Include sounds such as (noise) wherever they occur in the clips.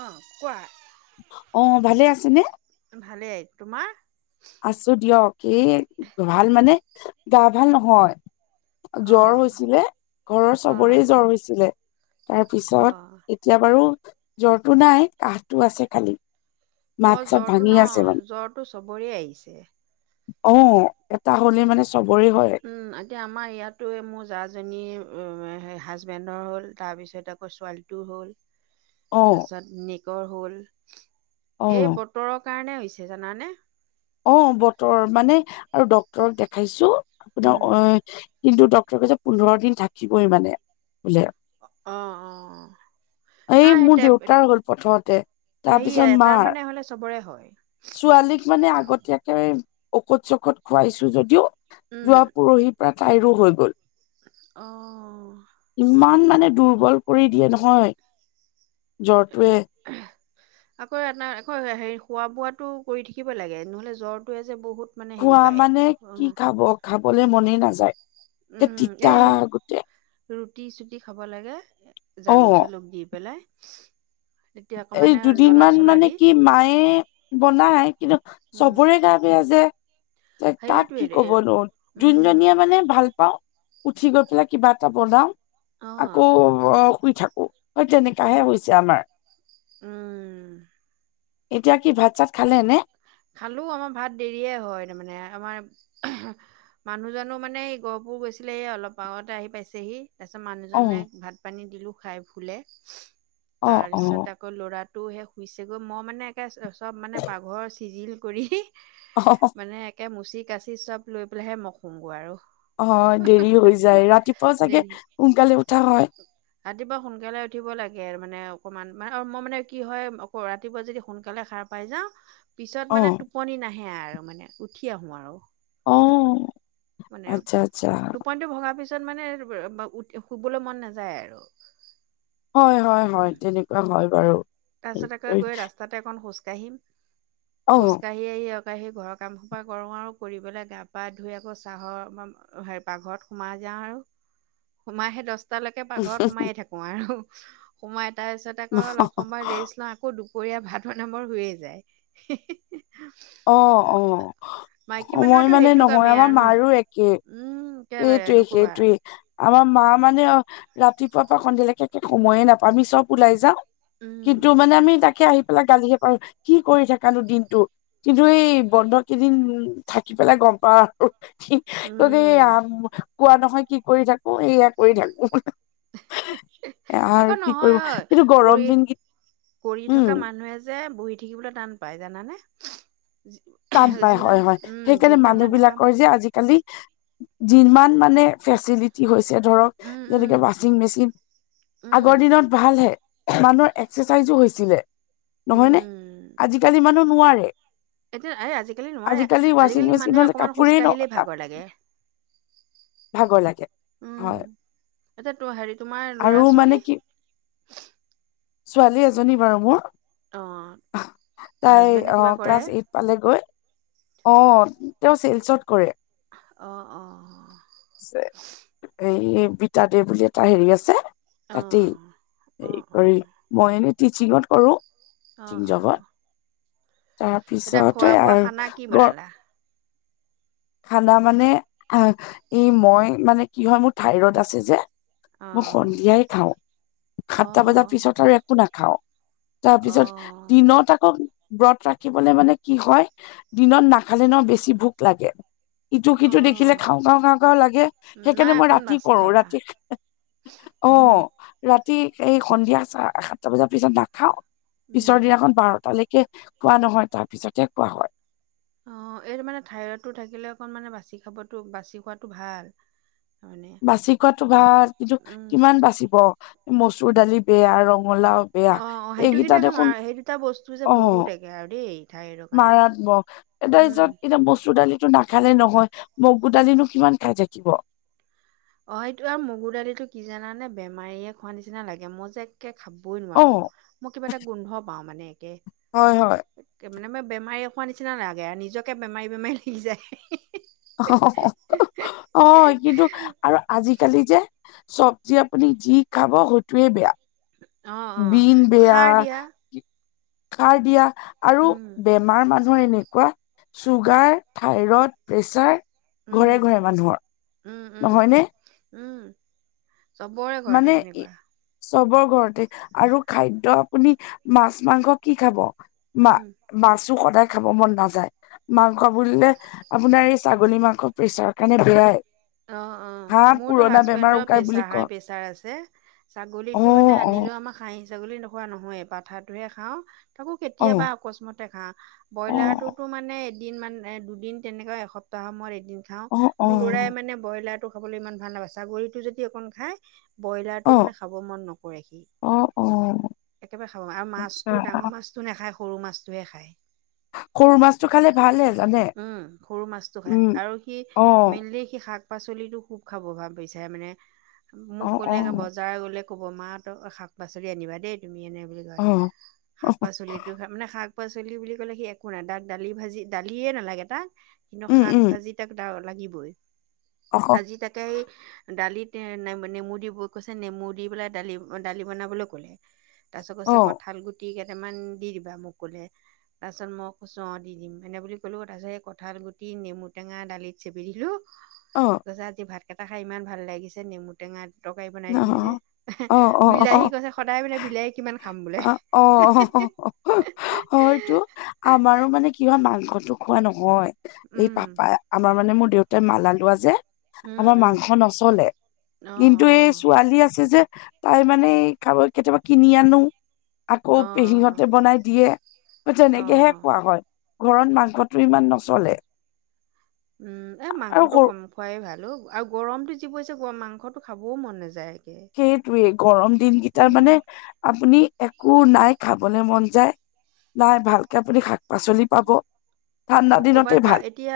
অ' কোৱা। অ' ভালে আছেনে? ভালে, তোমাৰ? আছোঁ দিয়ক। এ ভাল মানে, গা ভাল নহয়। জ্বৰ অ', হৈছিলে। ঘৰৰ চবৰে অ', জ্বৰ হৈছিলে। তাৰ পিছত অ', অ', এ তিয়া বাৰু জ্বৰটো নাই, কাহটো আছে খালি। মাত-চাত ভাঙি আছে মানে। টো চবৰে আহিছে। অ', এটা হ'লে মানে চবৰে হয়। উম, এতিয়া আমাৰ ইয়াতো মোৰ জাজনীৰ অ'- হাজবেণ্ডৰ হ'ল, তাৰপিছত আকৌ ছোৱালী টো হ'ল। (unintelligible) তাৰপিছত নেকৰ হ'ল। অ এই বতৰৰ কাৰণে হৈছে, জানানে? অ' বতৰ মানে- আৰু ডাক্তৰক দেখাইছোঁ। আপোনাৰ উম, অ' কিন্তু ডক্টৰে কৈছে পোন্ধৰ দিন থাকিবই মানে বোলে। অ' - অ'। এই নাই সেই মোৰ টেব দেউতাৰ হ'ল প্ৰথমতে। হেৰি তাৰপিছত এটা মাৰ। মানে হ'লে চবৰে হয়। ছোৱালীক মানে আগতীয়া কে ঔষধ-চৌষধ খুৱাইছোঁ যদিও, উম, যোৱা পৰহিৰ পৰা তাইৰো হৈ গ'ল। অ'। ইমান মানে দুৰ্বল কৰি দিয়ে নহয়। এন (unintelligible) আকৌ এটা- আকৌ হেৰি খোৱা-বোৱাটো কৰি থাকিব লাগে। নহ'লে জ্বৰটোৱে যে বহুত মানে হেৰি খোৱা পায়। মানে, কি খাব? খাবলে মনেই নাযায়। একে তিতা গোটে। ৰুটি-চুটি খাব লাগে, অ জালুক-চালুক দি পেলাই। তেতিয়া এই অকমানে জ্বলা দুদিনমান চলা মানে দি কি, মায়ে বনায়, কিন্তু উম। চবৰে গা বেয়া যে তে কাক কি সেইটোৱে ক'ব নো? উম যোনজনীয়ে মানে ভাল পাওঁ উঠি গৈ পেলাই কিবা এটা বনাওঁ। অ আকৌ অ'- শুই থাকোঁ। অ' তেনেকাহে হৈছে আমাৰ। উম। এতিয়া কি ভাত-চাত খালে নে? খালো। আমাৰ ভাত দেৰিয়ে হয়, তাৰমানে আমাৰ মানুহজনো মানে এই গহপুৰ গৈছিলে, এই অলপ আগতে আহি পাইছেহি। তাৰপিছত অ মানুহজনে ভাত-পানী দিলোঁ, খাই শুলে। অ অ তাৰপিছত আকৌ লৰাটো সে শুইছেগৈ মই মানে একে চব মানে পাকঘৰ চিজিল কৰি অ মানে একে মুচি কাচি চব লৈ পেলাইহে মই শুংগৈ আৰু অ দেৰি হৈ যায় ৰাতিপুৱা চাগে দেৰি সোনকালে উঠা হয় ৰাতিপুৱা সোনকালে উঠিব লাগে মানে অকমান মানে মই মানে কি হয় অক ৰাতিপুৱা যদি সোনকালে সাৰ পাই যাওঁ পিছত অ মানে টোপনি নাহে আৰু মানে উঠি আহো আৰু অ মানে আচ্ছা আচ্ছা টোপনিটো ভগা পিছত মানে শুবলৈ মন নাযায় আৰু হয় হয় হয় তেনেকুৱা হয় বাৰু তাৰ পিছত আকৌ হেৰি গৈ ৰাস্তাতে এখন খোজ কাঢ়িম অ খোজকাঢ়ি আহি আহি আক ঘৰৰ কাম সুপা কৰোঁ আৰু কৰি পেলাই গা পা ধুই আকৌ চাহৰ হে পাকঘৰত সোমাই যাওঁ আৰু সোমাইহে দহ টালৈকে পাকঘৰত সোমাইয়ে থাকো আৰু সোমাই তাৰ পিছত অ অ অ ৰেছ লৌ আকৌ দুপৰীয়া ভাতৰ বনাবৰ হৈয়ে যায় অ অ মাইকী মই মানুহৰতো মানে সেইটো নহয় কামেই আমাৰ আৰু ন মাৰো একে উম একেবাৰে এইটোৱে নকবা সেইটোৱে আমাৰ মা মানে ৰাতিপুৱাৰ পৰা সন্ধিয়ালৈকে একে সময়ে নাপায় আমি চব ওলাই যাওঁ উম কিন্তু মানে আমি তাকে আহি পেলাই গালিহে পাৰো কি কৰি থাকানো দিনটো কিন্তু এই বন্ধ কেইদিন থাকি পেলাই গম পাওঁ আৰু কি তহঁতি উম কোৱা নহয় কি কৰি থাকো এয়া কৰি থাকো আৰু আকৌ কি নহয় কৰিব ঐ কিন্তু কৰি গৰম দিন কি কৰি থকা উম মানুহে যে বহি থাকিবলে টান পায় জানানে টান পায় যিবিলাক হয়-হয়। উম সেইকাৰণে যিবিলাক মানুহ মানুহে কাম বিলাকৰ যে আজিকালি যিমান মানে ফেচিলিটি হৈছে ধৰক। উম উম যেনেকে ৱাচিং মেচিন উম আগৰ দিনত ভাল হে মানুহৰ এক্সাৰচাইজো হৈছিলে। নহয় নে উম, আজিকালি মানুহ নোৱাৰে এতিয়া এই আজিকালি নোৱাৰে আজিকালি ৱাশ্বিং আজিকালি মেচিন মানুহে হলে অকণমান খোজ কাপোৰেই ন কাঢ়িলেই ভাগৰ লাগে ভাগৰ লাগে উম, হয় এতিয়া তো হেৰি তোমাৰ ল'ৰা আৰু মানে ছোৱালী কি ছোৱালী এজনী বাৰু মোৰ অ' তাই হাজবেণ্ডে অ কিবা কৰে? ক্লাছ এইট পালে গৈ অ তেওঁ চেলচত কৰে অ অ এই বিতাদে বুলি এটা হেৰি আছে অ' অ' তাতেই হে অ' অ' কৰি মই এনেই টিচিঙত কৰো। অ টিচিং অ জবত এতিয়া খোৱা তাৰপিছতে বোৱা আৰু খানা কি গ বনালা? খানা মানে আহ এই মই মানে কি হয় মোৰ ঠাইৰড আছে যে, মই অ' সন্ধিয়াই খাওঁ সাতটা বজাৰ অ' পিছত আৰু একো নাখাওঁ। তাৰপিছত অ' দিনত আকৌ ব্ৰত ৰাখিবলে মানে কি হয় দিনত নাখালে ন বেছি ভোক লাগে। ইটো সিটো দেখিলে অ' খাওঁ-খাওঁ-খাওঁ-খাওঁ লাগে নাই সেইকাৰণে মই অকণ ৰাতি বাচি কৰো। খাবা। ৰাতি উম, অ', ৰাতি সেই সন্ধিয়া চ সাতটা বজাৰ পিছত নাখাওঁ পিছৰ উম। দিনাখন বাৰটালে কে খোৱা নহয় তাৰ পিছতহে খোৱা হয়। অ', এইটো মানে থাইৰইডটো থাকিলে অকণ মানে বাচি খাবতো বাচি খোৱাটো ভাল। তাৰমানে। বাচি খোৱাটো ভাল কিন্তু উম। কিমান বাচিব মচুৰ দালি বেয়া ৰঙালাও বেয়া অ অ সেইটো এইকেইটা কিন্তু একে দেখোন মাৰ সেই দুটা বস্তু যে অহ, বহুত একে আৰু দেই থাইৰইডৰ কাৰণে মাৰাত্মক। (unintelligible) উম এতিয়া, মচুৰ দালিটো নাখালে, নহয়। মগু দালিনো, কিমান খাই থাকিব। অ'! সেইটো আৰু মগুৰ দালিটো, কি জানেনে! বেমাৰীয়ে খোৱা নিচিনা লাগে। মই, যে খাবই অ নোৱাৰোঁ। মই কিবা এটা, গোন্ধ পাওঁ। মানে, একে। হয়, হয়। একে মানে, মই বেমাৰীয়ে খোৱা নিচিনা লাগে। নিজকে, বেমাৰী-বেমাৰী লাগি যায়। (unintelligible) অ'! কিন্তু, আৰু আজিকালি, যে চবজি, আপুনি যি খাব, সেইটোৱে বেয়া। অ অ বিন বেয়া, সাৰ দিয়া সাৰ দিয়া আৰু উম বে আমাৰ, মানুহৰ এনেকুৱা, চুগাৰ, থাইৰইড, প্ৰেচাৰ। ঘৰে উম, ঘৰে মানুহৰ উম-উম, নহয়নে উম! চবৰে ঘৰতে মানে, তেনেকুৱা চবৰ ঘৰতে আৰু খাদ্য আপুনি, মাছ- মাংস কি খাব? মা উম মাছো, সদায় খাব মন নাযায়। মাংস বুলিলে, আপোনাৰ এই ছাগলী মাংস, প্ৰেচাৰৰ কাৰণে, বেয়াই। অ'! হা অ'! মোৰতো পুৰণা বেমাৰ হাজবেণ্ডৰ উকাই বুলি প্ৰেচাৰ, হাই- কয় প্ৰেচাৰ। (unintelligible) আছে। অ ছাগলীটো মানে, অ আনিলেও আমাক খাহী ছাগলী, নোখোৱা নহয়, পাঠাটোহে খাওঁ। তাকো, অ কেতিয়াবা অকস্মাতে, খাওঁ। অ ব্ৰইলাৰটোতো, মানে দুদিন মান, দুদিন তেনেকুৱা, এসপ্তাহ সময়, এদিন খাওঁ। অ মোৰ ল'ৰাই অ মানে, ব্ৰইলাৰটো খাবলৈ ইমান ভাল নাপাই, ছাগলিটো যদি, অকণ খায়। অ ব্ৰইলাৰতটো মানে, খাব মন নকৰে, সি। অ অ একেবাৰে, খাব আৰু আচ্ছা মাছটো, ডাঙৰ মাছ নাখায়, সৰু মাছটোৱে খায়। সৰু মাছটো খালে (unintelligible) ভালহে জানে উম! সৰু মাছটো খায়। উম আৰু সি, অ মেইনলি, সি শাক পাচলটো খুউব খাব, ভাল পাইছে মানে। অ মোক ক'লে, অ বাজাৰ গ'লে মানে, মোক ক'ব, মা (unintelligible) শাক-পাচলি আনিবা দেই, তুমি? এনে বুলি কয়। অ শাক-পাচলি মানে, শাক-পাচলি বুলি ক'লে, সি একো নাই। তাক, দালি-ভাজি, দালিয়ে নালাগে, তাক। কিন্তু, উম উম শাক-ভাজি, তাক লাগিবই। অ অ আজি, তাকে দালিত, এই নেমু দি কৈছে, নেমু দি পেলাই, দালি- দালি বনাবলৈ ক'লে। তাৰপিছত অ কৈছে, কঁঠাল গুটি কেইটামান দি দিবা? মোক ক'লে। তাৰপিছত, মই কৈছো, অ'! দি দিম, এনে বুলি ক'লো। তাৰপিছত, এই কঠাল গুটি, নেমুটেঙা দালিত চেপি দিলোঁ। অ'! কৈছে, আজি ভাত কেইটা খাই, ইমান ভাল লাগিছে! নেমু টেঙাত। তৰকাৰি বনাই দিলোঁ, যে। অ অ বিলাহী কৈছে, সদায় মানে, বিলাহী কিমান খাম বোলে। অ'! অ' অ'! হয়তো! আমাৰো মানে, কিবা মাংসটো, খোৱা নহয়। এই উম, পাপাই, আমাৰ মানে, মোৰ দেউতাই মালা লোৱা যে। উম, আমাৰ উম, মাংস নচলে। অ', কিন্তু, এই অ', ছোৱালী আছে যে। তাই মানে, খাবলৈ কেতিয়াবা, কিনি আনোঁ। আকৌ, পেহীহঁতে অ', বনাই দিয়ে, অ', তেনেকেহে অ', খোৱা হয়। ঘৰত মাংসটো, ইমান নচলে। উম! এ, আৰু মাংসটো সৰু কম খোৱাই, ভাল অ'! গৰমতটো, যি পৰিছে, মাংসটো খাবও মন নাযায়। একে। সেইটোৱে, গৰম দিনকেইটাৰ উম, মানে, আপুনি, একো নাই, খাবলৈ মন যায়। নাই, ভালকে আপুনি, শাক -পাচলি পাব। আকৌ ঠাণ্ডা ক'ৰবাত দিনতে যা ভাল। এতিয়া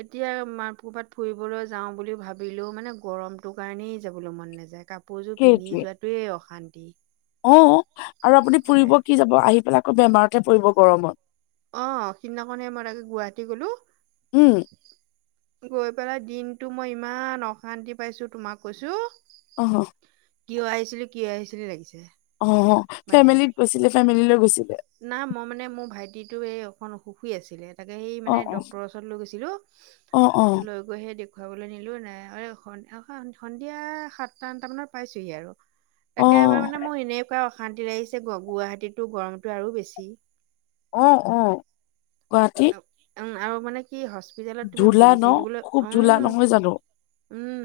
এতিয়া, মা ক'ৰবাত ফুৰিবলৈ যাওঁ, বুলি ভাবিলেও মানে, গৰমটো কাৰণেই, যাবলৈ মন নাযায়। কাপোৰ কাপোৰযোৰ, পিন্ধি সেইটোৱে। যোৱা তোৱেই অশান্তি। অ'! আৰু আপুনি ফুৰিব একেবাৰে। কি যাব? আহি পেলাই আকৌ, বেমাৰতহে পৰিব গৰমত। অ'! সিদিনা খনে, মই তাকে, গুৱাহাটী গলোঁ। উম গৈ পেলাই, দিনটো মই ইমান, অশান্তি পাইছোঁ! তোমাক কৈছোঁ। অঁহ, (unintelligible) কিয় আহিছিলি, কিযে আহিছিলি লাগিছে? অ মানে ফেমিলিত গৈছিলে, ফেমিলি লৈ গৈছিলে। না মই মানে মোৰ ভাইটিটো, এই অকণ অসুসী আছিলে। তাকে সেই অ মানে ডক্তৰৰ ওচৰৰত লৈ গৈছিলো, অ অ লৈ‌ গৈহে দেখুৱাবলৈ নিলো, নাই (unintelligible) সন্ধিয়া সাতটা-আটতা মানত পাইছোহি আৰু। অ অ একেবাৰে মানে মোৰ এনেকুৱা অশান্তি লাগিছে, গ গুৱাহাটীতো গৰমটো আৰু বেছি। অঁ অঁ। উম আৰু মানে কি হস্পিতেলত তুমি ধূলা বহি ন থাকিবলৈ খুব উ ধূলা নহয় জানো ওম,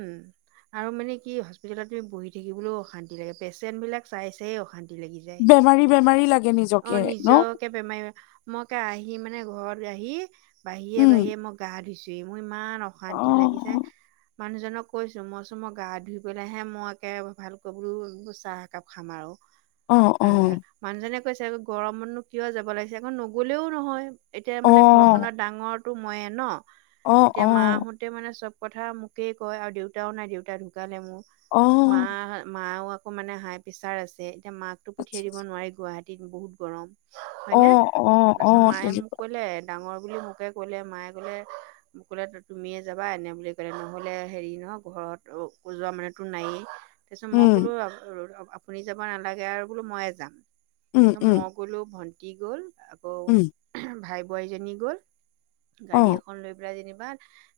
আৰু মানে কি? হস্পিটেলত তুমি বহি থাকিবলৈও অশান্তি লাগে, পেচেণ্ট বিলাক চাই চাই অশান্ত বেমাৰী বেমাৰী লাগে অ নিজকে ন নিজকে বেমাৰী, ম‌ই‌ কে আহি মানে ঘৰত আহি, বাহিয়ে উম বাহিয়ে মোক গা ধুইছোহি। মোৰ ইমান অ অশান্তি লাগি যায় মানুহজনক কৈছো, মই কৈচো মই গা ধুই পেলাইহে মই একে ভালকৈ বো চাহ একাপ খাম আৰু। অ অ মানুহজনে কৈছে, গৰমতনো কিয় যাব লাগিছে? আকৌ নগলেও নহয়। এতিয়া অ মানে, ঘৰখনত ডাঙৰটো ময়ে ন? অ অ এতিয়া মাহত তে মানে চব কথা মোকেই কয় আৰু দেউতাও নাই, দেউতা ঢুকালে মোৰ। অ মা, মাও আকৌ মানে হাই প্ৰেচাৰ আছে। এতিয়া মাকো আচ্ছা পঠিয়াই দিব আচ্ছা। নোৱাৰি, গুৱাহাট টিত বহুত গৰম অ হয়নে? অ তাৰ অ পিছত মায়ে মোক তেনেকুৱা লে ডাঙৰ বুলি মোকে কলে, মায়ে কলে মোক কলে, তুমিয়ে যাবা এনে বুলি কলে। নহলে হেৰি নহয়, ঘৰত উজোৱা মানোতো নায়েই। তাৰপিছত মই উম ক'লো, আপুনি যাব নালাগে আৰু বোলো মইয়ে যাঙ। উম তাৰপিছত উম মই গলো ভন্টি গ'ল। আকৌ উম ভাই বোৱাইজনী গ'ল অ গাড়ী এখ লৈ পেলাই যেনিবা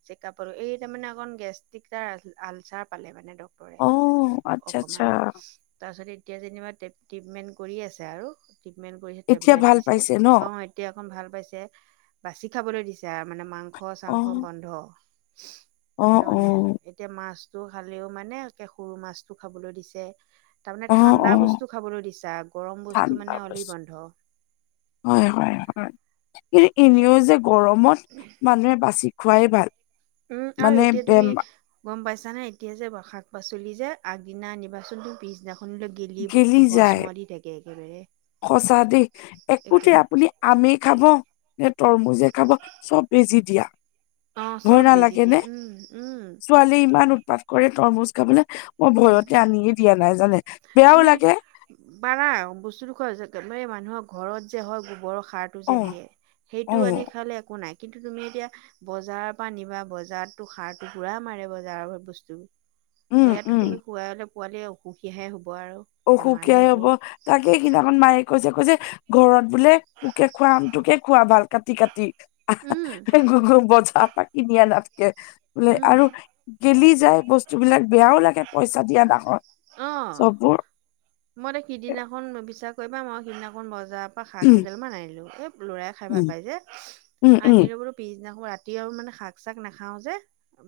চেকআপো এই তাৰমানে অকণ গেষ্ট্ৰিকাৰ আলচাৰ পালে মানে, ড ক্টৰে, অ আচ্ছা আচ্ছা অকমান তাৰ পিছত এতিয়া যেনিবা ট্ৰিটমেন্ট কৰি আছে আৰু। ট্ৰিটমেণ্ট কৰিছে, এতিয়া টেবলেট ভাল দিছে পাইছে ন অঁ, এতিয়া অকণ ভাল পাইছে বাছি খাবলৈ দিছ এতিয়া মানে মাংস চাংস অ', বন্ধ, অ', এই মানে অ', এতিয়া মাছতটো খালেও, মানে একে সৰু মাছটো খাবলৈ দিছে। তাৰমানে অ', ঠাণ্ডা অ', বস্তু খাবলৈ দিছা, গৰম বস্তু ঠাণ্ডা মানে অইলি বস্তু বন্ধ। হয় হয় হয়। এই এনেও যে গৰমত মানুহে বাচি খুৱাই‌ ভাল। উম, আৰু মানে এতিয়া তুমি বেমা গম পাইছা নে এতিয়া যে শাক পাচলি যে, আগদিনা আনিবাচোন, পিছদিনাখন গিলিব গেলি যায় ভস্ম দি থাকে, একেবাৰে। সঁচা দেই। একে একোটে আপুনি আমে খাব, নে তৰমুজেএ খাব, চব বেজি দিয়া। অ চব বেজি দিয়ে। উম উম। ছোৱালী ইমান উৎপাত কৰে তৰমুজ খাবলে। মই উম ভয়তে আনিয়ে দিয়া নাই জানে? বেয়াও তুমি লাগে পাৰা বস্তুটো খ মানুহৰ ঘৰত যে হয় গোবৰৰ সাৰ, যে অ', দিয়ে, সেইটো অ', আনি খালে একো নাই। কিন্তু তুমি এতিয়া বজাৰৰ পৰা নিবা, বজাৰততো সাৰতো পুৰা মাৰে বজাৰৰ বস্তুবোৰ। উম, সেইয়াতো উম। তুমি খোৱলে পোৱালি অসুখীহে হ'ব আৰু। অসুখীয়াই হব। তাকে স সিদিনাখন মায়ে কৈছে, কৈছে ঘৰত বোলে পুকে খোৱা আম তুকে খোৱা ভাল কাটি, কাটি আহ, উম হা বজা পা কিনি আনাতকে, বোলে উম আৰু গেলি যায় বস্তু বস্তুবিলাক বেয়াও লাগে, পইচা দিয়া ডাখন। অঁ, মই ত সিদিনাখন বিশচাস কৰিবা, মই সিদিনাখন বজাৰ শাক উম দুডাল মান আনিলো। এই লৰাই খাই ভাল উম পাই যে। উম উম আনিলো বোলো পিছদিনাখন ৰাতি আৰু মানে শাক-চাক নাখাও যে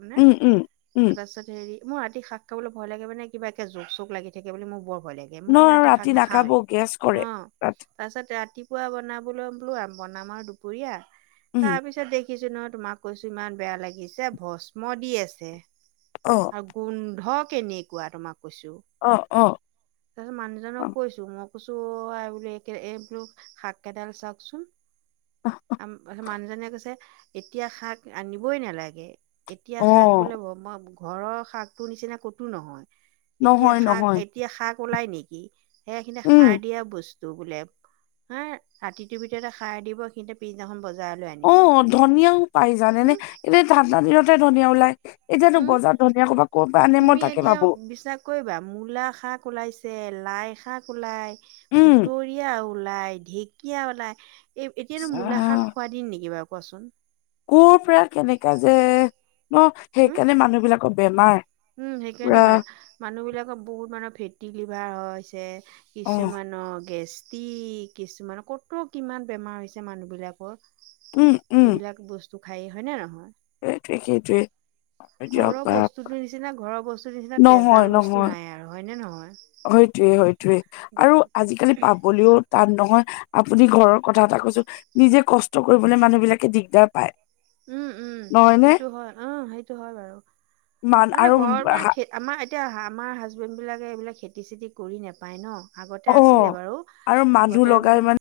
মানে, উম উম উম তাৰপিছত হেৰি মোৰ ৰাতি শাক খাবলৈ ভয় লাগে মানে কিবা একে জোক চোক লাগি থাকে বুলি মোৰ বৰ ভয় লাগে। গে ন মই সেইকাৰণে আৰু ৰাতি শাক নাখাব নাখাওৱেই। গেছ কৰে অ। ৰাতি তাৰপিছত ৰাতিপুৱা বনাবলৈ বোলো বনাম আৰু দুপৰীয়া উম তাৰপিছত দেখ দেখিছো নহ তোমাক কৈছো ইমান বেয়া লাগিছে ভস্ম দি আছে। অ। আৰু গোন্ধ কেনেকুৱা তোমাক কৈছো। অ, অ। তাৰপিছত অ মানুহজনক কৈছো মই কৈছো অ আই বোলো এইকে এইটো শাককেইডাল চাওকচোন। আম তাৰপিছত মানুহজনীয়ে কৈছে এতিয়া শাক আনিবই নালাগে। এতিয়া অ শাক বোলে মই ঘৰৰ শাকটোৰ নিচিনা ক'তো নহয়। এতিয়া নহয় শাক নহয় এতিয়া শাক ওলাই নেকি? সেইখিনি উম সাৰ দিয়া বচ টো বোলে। হা ৰাতিটোৰ ভিতৰতে সাৰ দিব সিহঁতে পিছদিনাখন বজাৰলে আ অ ধনিয়াও পাই জানেনে এনে ঠাণ্ডা দিনতহে ধনিয়া ওলায়। এতিয়াতো হম বজাৰত ধনীয়া সোপা ক'ৰ পৰা আনে মই তাকে ভাবো। কৈবা মূলা শাক ওলাইছে, লাই শাক ওলাই, উম সুতৰীয়া ও ওলাই ঢেকীয়া ওলাই, এই এতিয়াতো মূলা শাক আহ খোৱা দিন নেকি বাৰু কোৱাচোন। ক'ৰ পৰা কেনেকে যে অ হম সেইকাৰণে মানুহ বিলাকৰ বেমাৰ, উম সেইকাৰণে পুৰা মানে মানুহবিলাকৰ বহুত মানৰ ফেটি লিভাৰ হৈছে, অ কিছুমানৰ গেছ টিক কিছুমানৰ ক'ত কিমান বেমাৰ হৈছে মানুহবিলাকৰ। উম উম এইবিলাক বস্তু খায়েই। হ'য় নে নহয়? সেইটোৱে, সেইটোৱে। ঘৰৰ দিয়ক বা বস্তুটোৰ নিচিনা, ঘৰৰ বস্তুটোৰ নিচিনা নহয় তেজাল বস্তু নাই আৰু হ'য়নে নহয়? হ'য়টোৱে, হ'য়টোৱে আৰু আজি-কালি পাব হলেও তাত নহয়। আপুনি ঘৰৰ কথা এটা কৈছো নিজে কষ্ট কৰিবলে মানুহবিলাকে দিগদাৰ পায়। উম, উম নহয় নে সেইটো হয়, উম সেইটো হয় বাৰু। মান তাৰমানে আৰু ঘৰৰ পৰা হা- খেত আমাৰ এতিয়া আমাৰ হাজবেণ্ড বিলাকে এইবিলাক খেতি-চেতি কৰি নেপায় ন। আগতে অ আছিলে বাৰু। আৰু মানুহ লগাই আগতে মানে